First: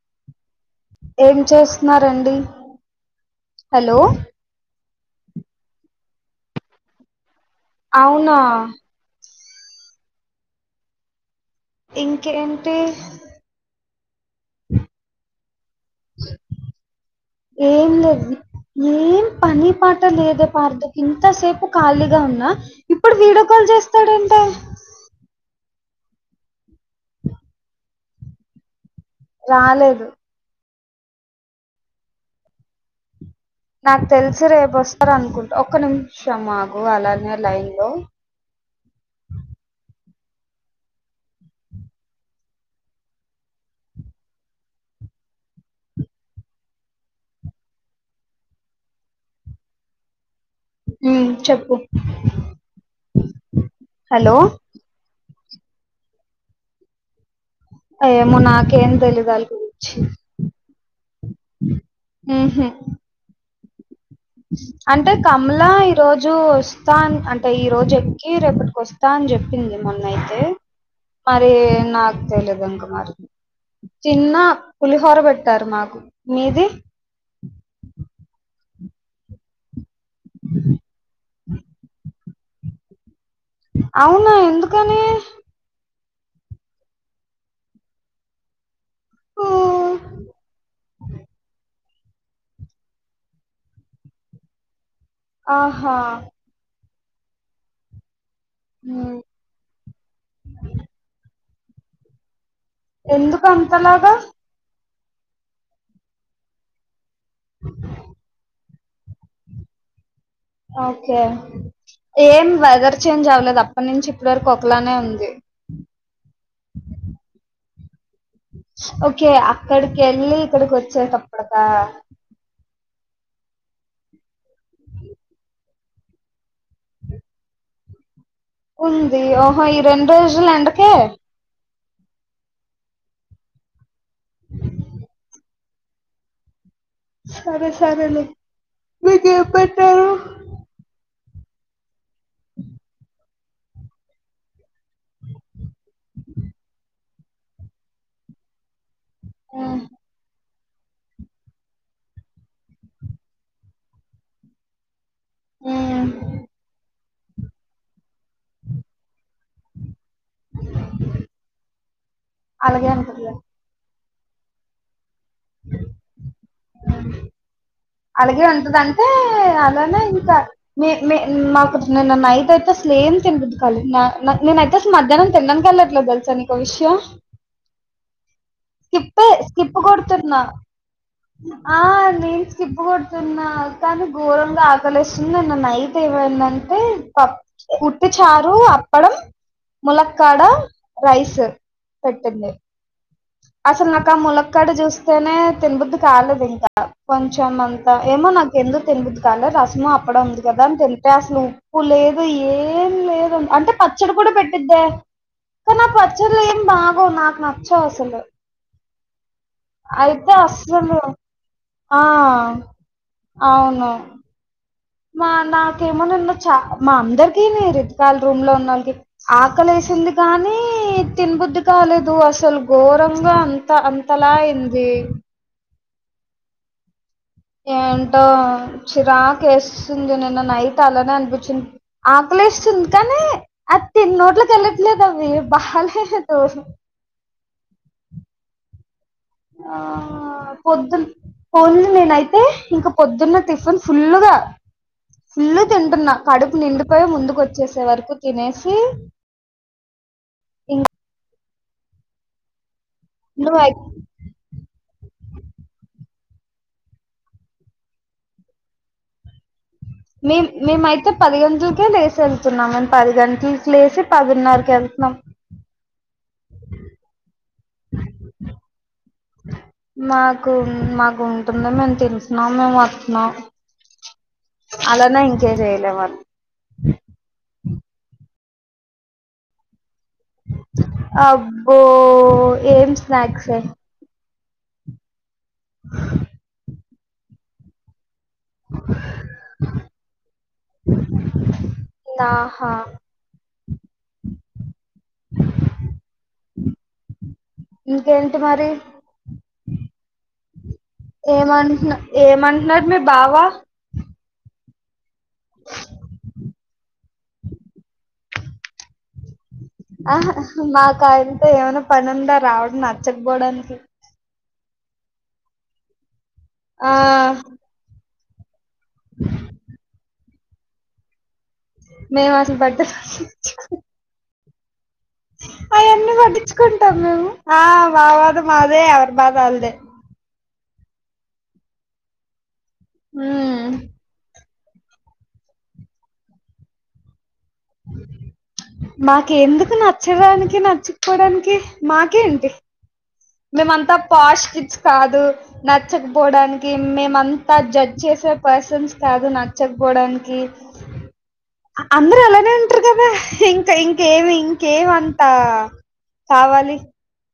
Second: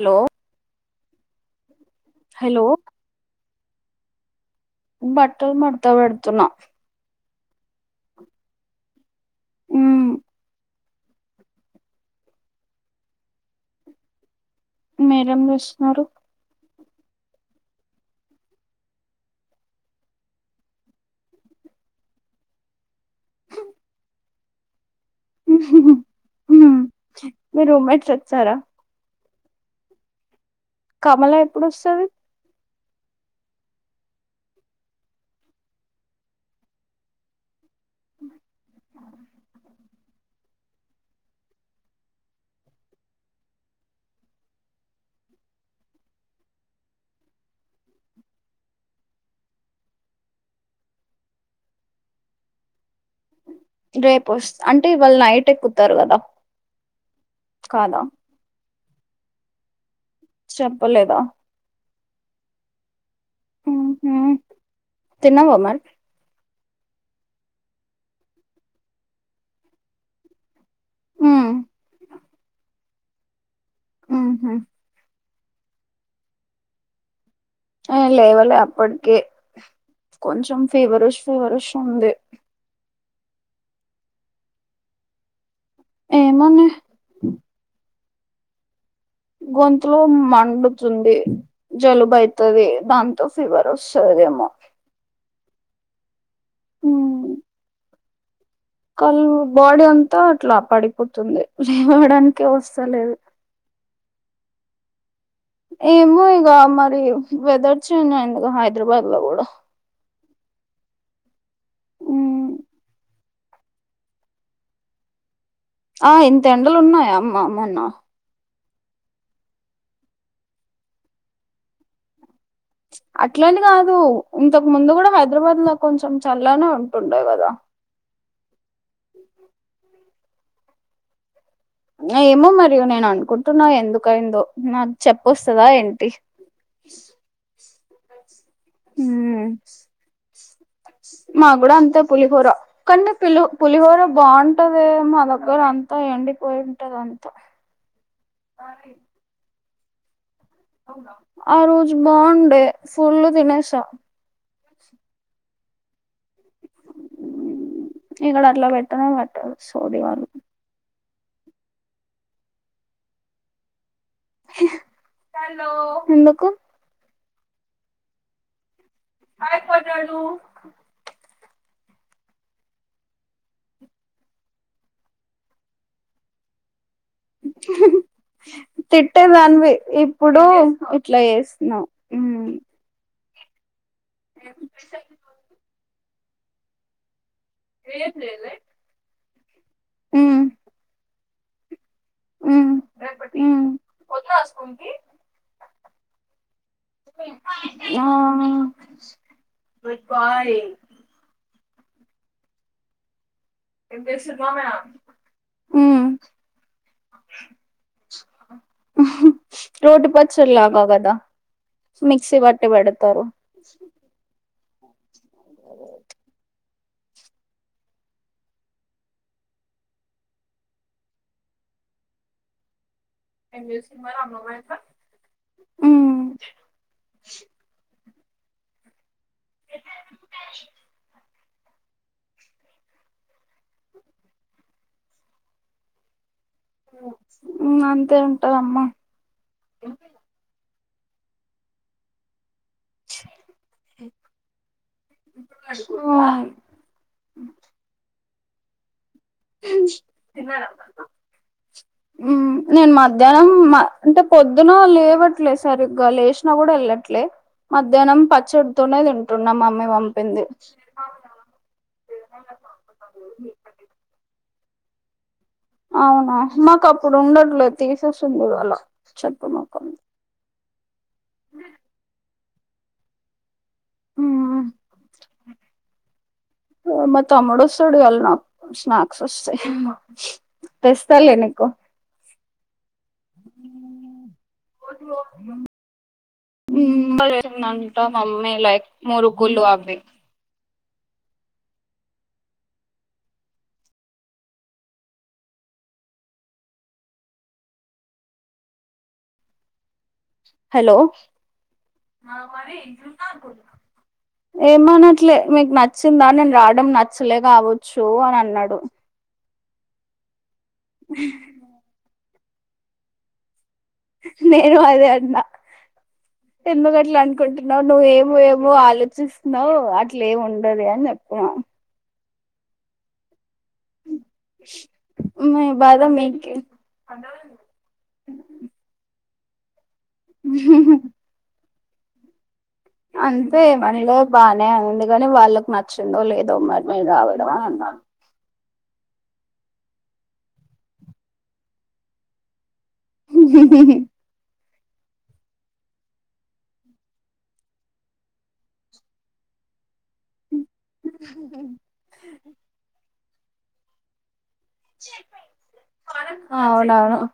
Hello ఏం చేస్తున్నారండి hello hello బట్టలు మడత పెడుతున్నా అవునా ఉ ఇంకేంటి మీరేం చేస్తున్నారు ఏం లేదు ఏం పని పాట లేదే పార్దుకి ఇంతసేపు ఖాళీగా ఉన్నా ఇప్పుడు వీడియో కాల్ చేస్తాడెంటే మీ రూమెట్స్ వచ్చారా రాలేదు కమలా ఎప్పుడు వస్తది నాకు తెలిసి రేపు వస్తారు అనుకుంటా ఒక్క నిమిషం ఆగు అలానే లైన్ లో ఉ చెప్పు రేపు హలో వాస్ అంటే ఇవాళ్ళ నైట్ ఎక్కుతారు కదా కాదా ఏమో నాకేం తెలిదు దాలగురించి చెప్పలేదా ఉహు మ్మ్ అంటే తిన్నావా కమలా మరి ఇ రోజు వస్తా అంటే ఈ రోజు ఎక్కి రేపటికి వస్తా అని చెప్పింది మొన్నయితే మరి మ్మ్ నాకు తెలిదు అండి మరి మ్మ్ చిన్న హ్మ్ పులిహోర పెట్టారు మాకు మీది ఆ లేవలే అప్పటికి కొంచెం ఫీవరుష్ ఫీవరుష్ ఉంది అవును ఎందుకని ఏమోనే ఊ గొంతు మండుతుంది జలుబు అయితుది దాంతో ఫీవర్ వస్తుదేమో ఆహా ఉ ఉమ్ కల్ బాడీ అంతా అట్లా పడిపోతుంది లేవడానికి వస్తలేదు కొంతలాగా ఏమో ఇగ మరి వెదర్ చేంజ్ అయింది గా హైదరాబాద్ లో కూడా ఓకే ఏం మ్ వెదర్ చేంజ్ అవలేదు అప్పటి నుంచి ఇప్పడు వరకు ఒకలానే ఉంది ఆ ఇంత ఎండలు ఉన్నాయా అమ్మ అమ్మ మొన్న ఓకే అక్కడికి వెళ్ళి ఇక్కడికి వచ్చేటప్పడక అట్లా అని కాదు ఇంతకు ముందు కూడా హైదరాబాద్ లో కొంచెం చల్లనే ఉంటుండే గదా ఉంది ఓహో ఈ రెండు రోజులు ఎండకే ఏమో మరీ నేను అనుకుంటున్నా ఎందుకైందో నాకు చెప్పొస్తదా ఏంటి సరే సరే లే మీకేం పెట్టారు మాగుడా అంతే పులిహోర కన్ని పిలి పులిహోర బాగుం టది మా దగ్గర అంతా ఎండిపోయి ఉంటది అంతా హూ ఆ రోజు బాగుండే ఫుల్ తినేసా ఉ ఇక్కడ అట్లా పెట్టనే పెట్టరు సోది గాళ్ళు అలాగే అనుకుంటియ ఎందుకు అలాగే ఉంటదింటే అలానే ఇంకా మీ మీ మాకు నిన్న నైట్ అయితే అసలు ఏం తినబుద్ధి కాలే న నా నేనై తెస్ మధ్యానం తిండానికి ఎళ్లట్లే తెలుసా నీకో విషయం స్కిప్ తిట్టేదాన్వి స్కిప్ కొడుతున్నా ఇప్పుడు ఇట్లా చేస్తునవ్ తున్న కానీ ఘోరంగా ఆకలేసుంది నిన్న నైట్ ఏమైందంటే పప్ ఉట్టి చారు, అప్పడం, ములక్కడ, ఉమ్ రైస్ పెట్టింది ఉమ్ అసలు నాకు ఆ ములక్కడ చూస్తేనే తిన్బుద్ది కాలేదు ఇంకా కొంచెం అంత ఆ ఏమో నాక్ ఎందుకు తిన్బుద్ధి కాలే, రసము అప్పడం ఉంది కదా అన్ తిన్ అసలు ఉప్పు లేదు ఏం లేదు అంటే పచ్చడి కూడా పెట్టిద్దే, కానీ ఆ ఉమ్ పచ్చడ్లు ఏం బాగో నాకు నచ్చవ్ అసలు రోటి అయితే పచ్చడిలాగా అస్సలు కదా ఆ మిక్సీ పట్టి పెడతారు అవును మా నాకేమో నిన్న చ మా అందరికి నీ రీతిక రూమ్ లో ఉన్నళ్ళకి ఆకలేసింది కానీ తిన్బుద్ధి కాలేదు అసలు ఘోరంగా అంత అంతలా అయింది ఉ ఏంటో చిరాక ఎస్సుంది, నిన్న నైట్ అలానే అనిపిచింది. ఆకలేస్తుంది కానీ, అది తిన్ నోట్లకి ఎళ్ళట్లేదు అవి బాలేదు. ఉ అంతే అంటదమ్మ ఆ పొద్దు పొదు నేనైతే ఇంకా పొద్దున్న టిఫిన్ ఫుల్ గా ఫుల్ తింటున్నా కడుపు నిండిపోయ ముందుకు వచ్చేస్ చే వరకు తినేసి ఇంక నేన్ మధ్యానం నువ్వు వ అంటే పొద్దున లేవట్లే సరిగ్గా, లేశినా కూడా వెళ్ళట్లే. మధ్యానం పచ్చిడి తోనే తింటున్న మమ్మీ పంప్ మీ మీమైతే పది గంట్లకే లేసి ఎళ్తున్నాం. నె పది గంట్లకే లేసి పదిన్నరకి ఎళ్తున్నాం. అవునా మాకు అప్పుడు ఉండట్లేదు తీసేసింది అలా చెత్త మొకం కు మాకు ఉంటున్నాం మేము తెలిసినం మేము వత్తునం అలానే ఇంకే చేయలే వాళ్ మా తమ్ముడు వస్తడు ఈయల నాక్ స్నాక్స్ వస్తయ్ తెస్తాలే నీకు ఓ ఏం స్నాక్సే ఆ హ్మ్మ్ నంట మమ్మీ లైక్ మురుకులు అవి నాహా ఇంకేంటి మరి? హలో ఏమంటున ఏమంటునర్ మీ బావ ఏమనట్లే మీకు నచ్చిందా నేను రావడం? నచ్చలే కావచ్చు అన్ అన్నడు. ఆహ్ మాకు ఆయనతో ఏమైనా పని ఉందా రావడం నచ్చకపోవడానికి నేను అదే అన్నా ఎందు ఆ గట్లు అనుకుంటున్నావు నువ్వ ఏమో ఏమో నువ్వు ఆలోచిస్తున్నావు అట్లే ఏమి ఉండది అని చెప్తున్న మేము అసలు పట్ట మీ బాధ అవన్నీ మీకే పట్టించుకుంటాం ఆ మా బాధ మాదే ఎవర్ బాధ ఆల్దే అంతే ఉమ్ మనలో బానే ఉన్నింది కాని వాళ్ళకి నచ్చిందో లేదో మరి మేము రావడం అని అన్నాను మాకు ఎందుకు నచ్చడానికి నచ్చకపోవడానికి మాకేంటి మేమంతా పాష్ కిడ్స్ కాదు నచ్చకపోవడానికి మేమంతా జడ్జ్ చేసే పర్సన్స్ కాదు నచ్చకపోవడానికి అందరు అలానే ఉంటారు కదా ఇంకా ఇంకేమి కేవ అంతా కావాలి అవును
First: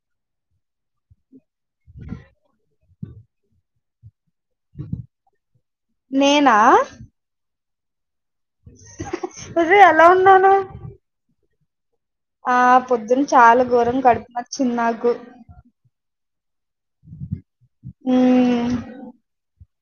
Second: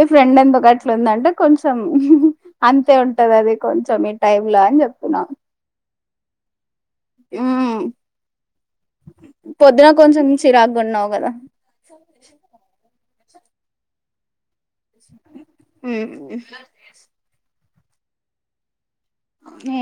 ఈ ఫ్రెండ్ ఎందుక అట్లా ఉందంటే కొంచెం అంతే ఉంటది అది కొంచెం ఇట్ టైం లా అని చెప్తున్నా నేనా మ్ అదే పొద్దున ఎలా కొంచెం ఉన్నాను చిరాగున్నవ్ గదా ఆ పొద్దున్న చాలా ఘోరం గడుపు న చ్చినాగు ఉ మ్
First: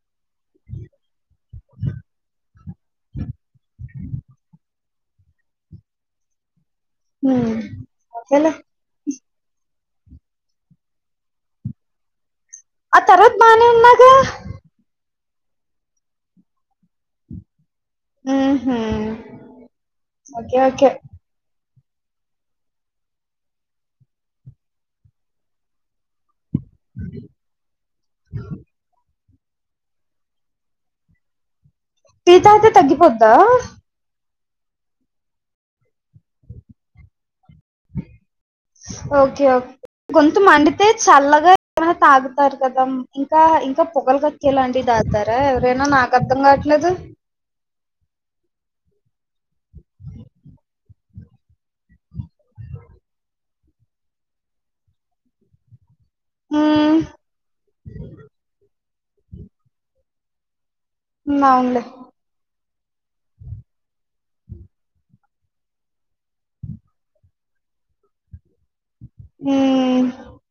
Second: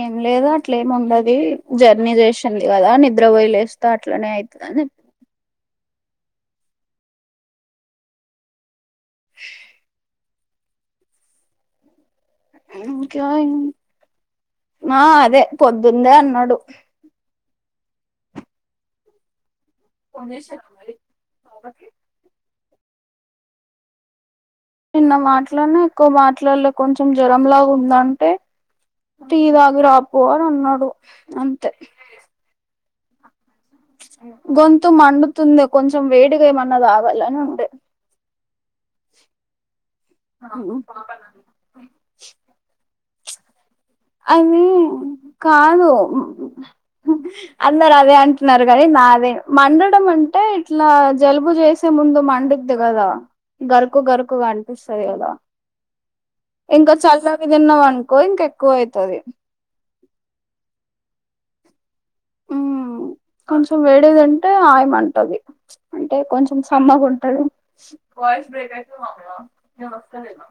ఏం లేదు అట్లేమి ఉండవి జర్నీ చేసింది కదా నిద్రపోయి లే ఇస్త అట్లనే అయితదని మ్ అంతేలే ఆ ఇంకా తర్వాత ఎం బానే ఉన్నాగా మ్ హు కొనేశారా మరి పాపకి చిన్న మాటలనే ఎక్కువ మాట్లాడలే కొంచెం జ్వరంలా గుందంటే టీ తాగి రాపో అని అన్నాడు అంతే టీ తాగితే తగ్గిపోద్దా గొంతు మండుతుంది కొంచెం వేడిగా ఏమన్నా తాగాలని ఉండే ఓకే ఓక్ గొంతు మండితే చల్లగా ఏమైనా తాగుతారు కదా ఇంకా ఇంకా పొగలు అది కక్కేలాంటివి తాగుతారా ఎవరైనా కాదు నాకు అర్ధం కాట్లేదు అందరు అదే అంటున్నారు కానీ నాదే మండడం అంటే ఇట్లా జలుబు చేసి సే ముందు మండుద్ది కదా గరుకు గరుకుగా అనిపిస్తది కదా ఇంకా హ్మ్. చల్లగా తిన్నావ్ అనుకో ఇంకా ఎక్కువ అయితది మ్ అవున్లే ఉ కొంచెం వేడేదింటే ఆయ్ మంటది అంటే కొంచెం సమ్మగా ఉంటది మ్ మేం వస్తలేమా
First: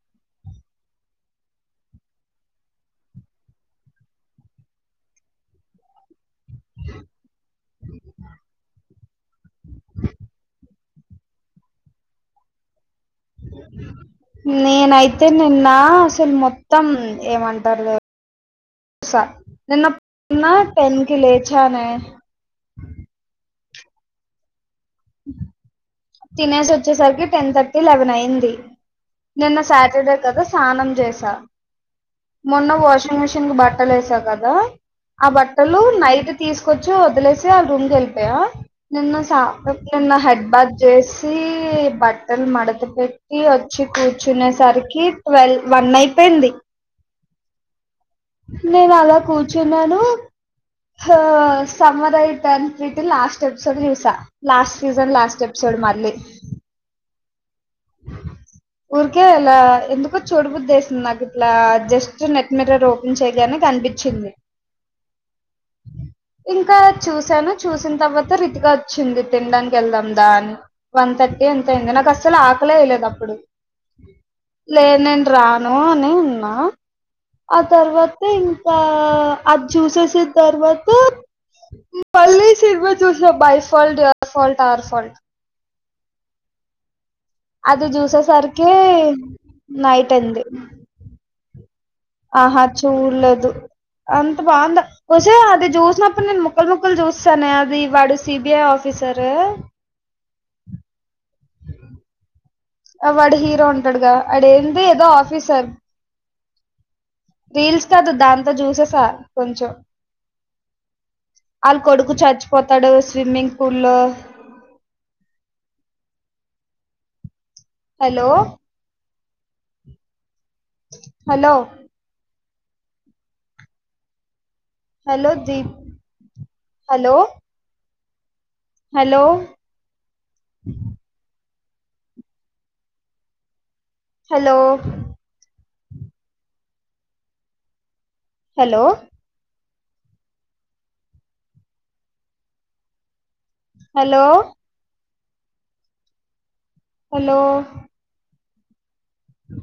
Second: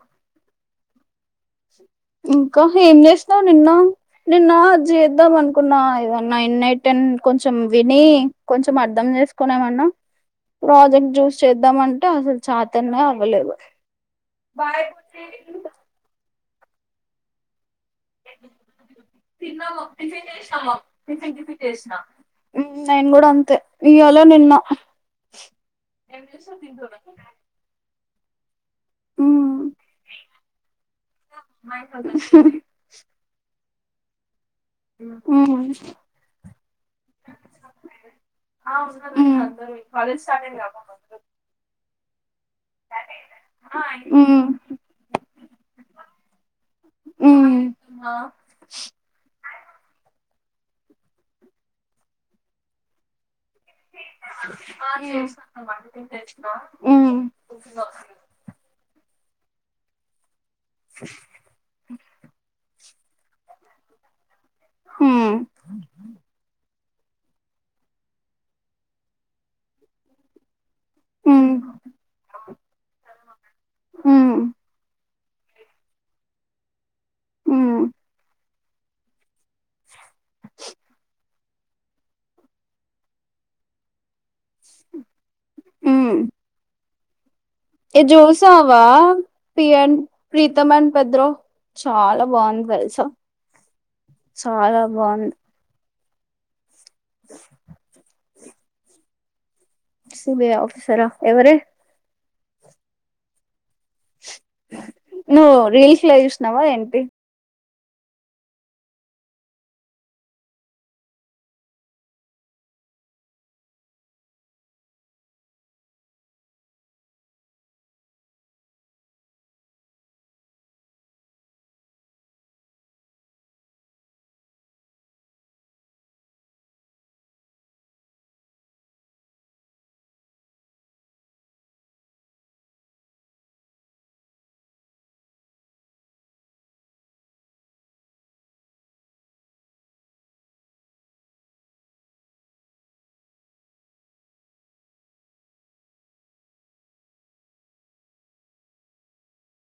ఇంకా ఏం చేసినావు నిన్న నిన్న అద్ చేద్దాం అనుకున్నా ఏదో నైన్ [unintelligible] టెన్ కొంచెం విని కొంచెం అర్ధం చేసుకునేమన్న ప్రాజెక్ట్ చూస్ చేద్దాంటే అసలు చాతనే అవ్వలేదు నేనైతే నిన్న అసలు మొత్తం ఏమంటారు [unintelligible] నిన్న టెన్కి లేచ నే నేను కూడ అంతే ఇయల నిన్న తినేసి వచ్చేసరికి టెన్ థర్టీ లెవెన్ అయ్యింది నిన్న సాటర్డే కదా స్నానం చేస మొన్న వాషింగ్ మిషిన్ కు బ బట్టలు ఏస కదా ఆ బట్టలు నైట్ తీసుకొచ్చి వదిలేసి ఆళ్ళ రూమ్ కి వెళ్ళిపోయా నిన్న సా నిన్న హెడ్బాద్ వేసి బట్టలు మడత పెట్టి వచ్చి కూర్చునేసరికి ట్వల్ వన్ అయిపోయింది నేను అల కూర్చున్నాను సమ్మర్ అయిట్ అన్ pretty last episode [unintelligible] last season last ఎ ఉ ఊరికే ఇల ఎందుకో చూడు బుద్దేసింది నాకు ఇలా జస్ట్ నెట్ మిరర్ ఓపెన్ చేయగానే కనిపించింది హు ఇంక చూసాను చూసిన తర్వాత రీతిక వచ్చింది తినడానికి వెళ్దాం దా అని వన్ థర్టీ ఎంతో అయింది నాకు అస్సలు ఆకలియలేదు అప్పుడు లేదు నేను రాను అనే ఉన్న ఆ తర్వాత ఇంకా అది చూససి తర్వాత మళ్ళీ సినిగమా చూసా బైఫాల్ట్ ఆ ఫోల్ట్ ఆర్ [unintelligible] ఉ అది ఏ చూసేసరికి జూసవా పిం నైట్ అయింది ప్రీతమ అండ్ పద్రో ఆహా చూడలేదు చాలా బాగుంది ముక్కలు ముక్కలు చూస్తానే అది వాడు సిబిఐ ఆఫీసర్ సిబిఐ ఆఫీసర ఎవరే ఆ వాడు హీరో ఉంటాడుగా వాడు ఏంది ఏదో నువ్వు ఆఫీసర్ [unintelligible] రీల్స్ కాదు దాంతో చూసేస కొం [unintelligible] వాళ్ళ కొడుకు చచ్చిపోతాడు స్విమ్మింగ్ పూల్ల్లో హలో హలో హలో ది hello hello hello hello hello hello అ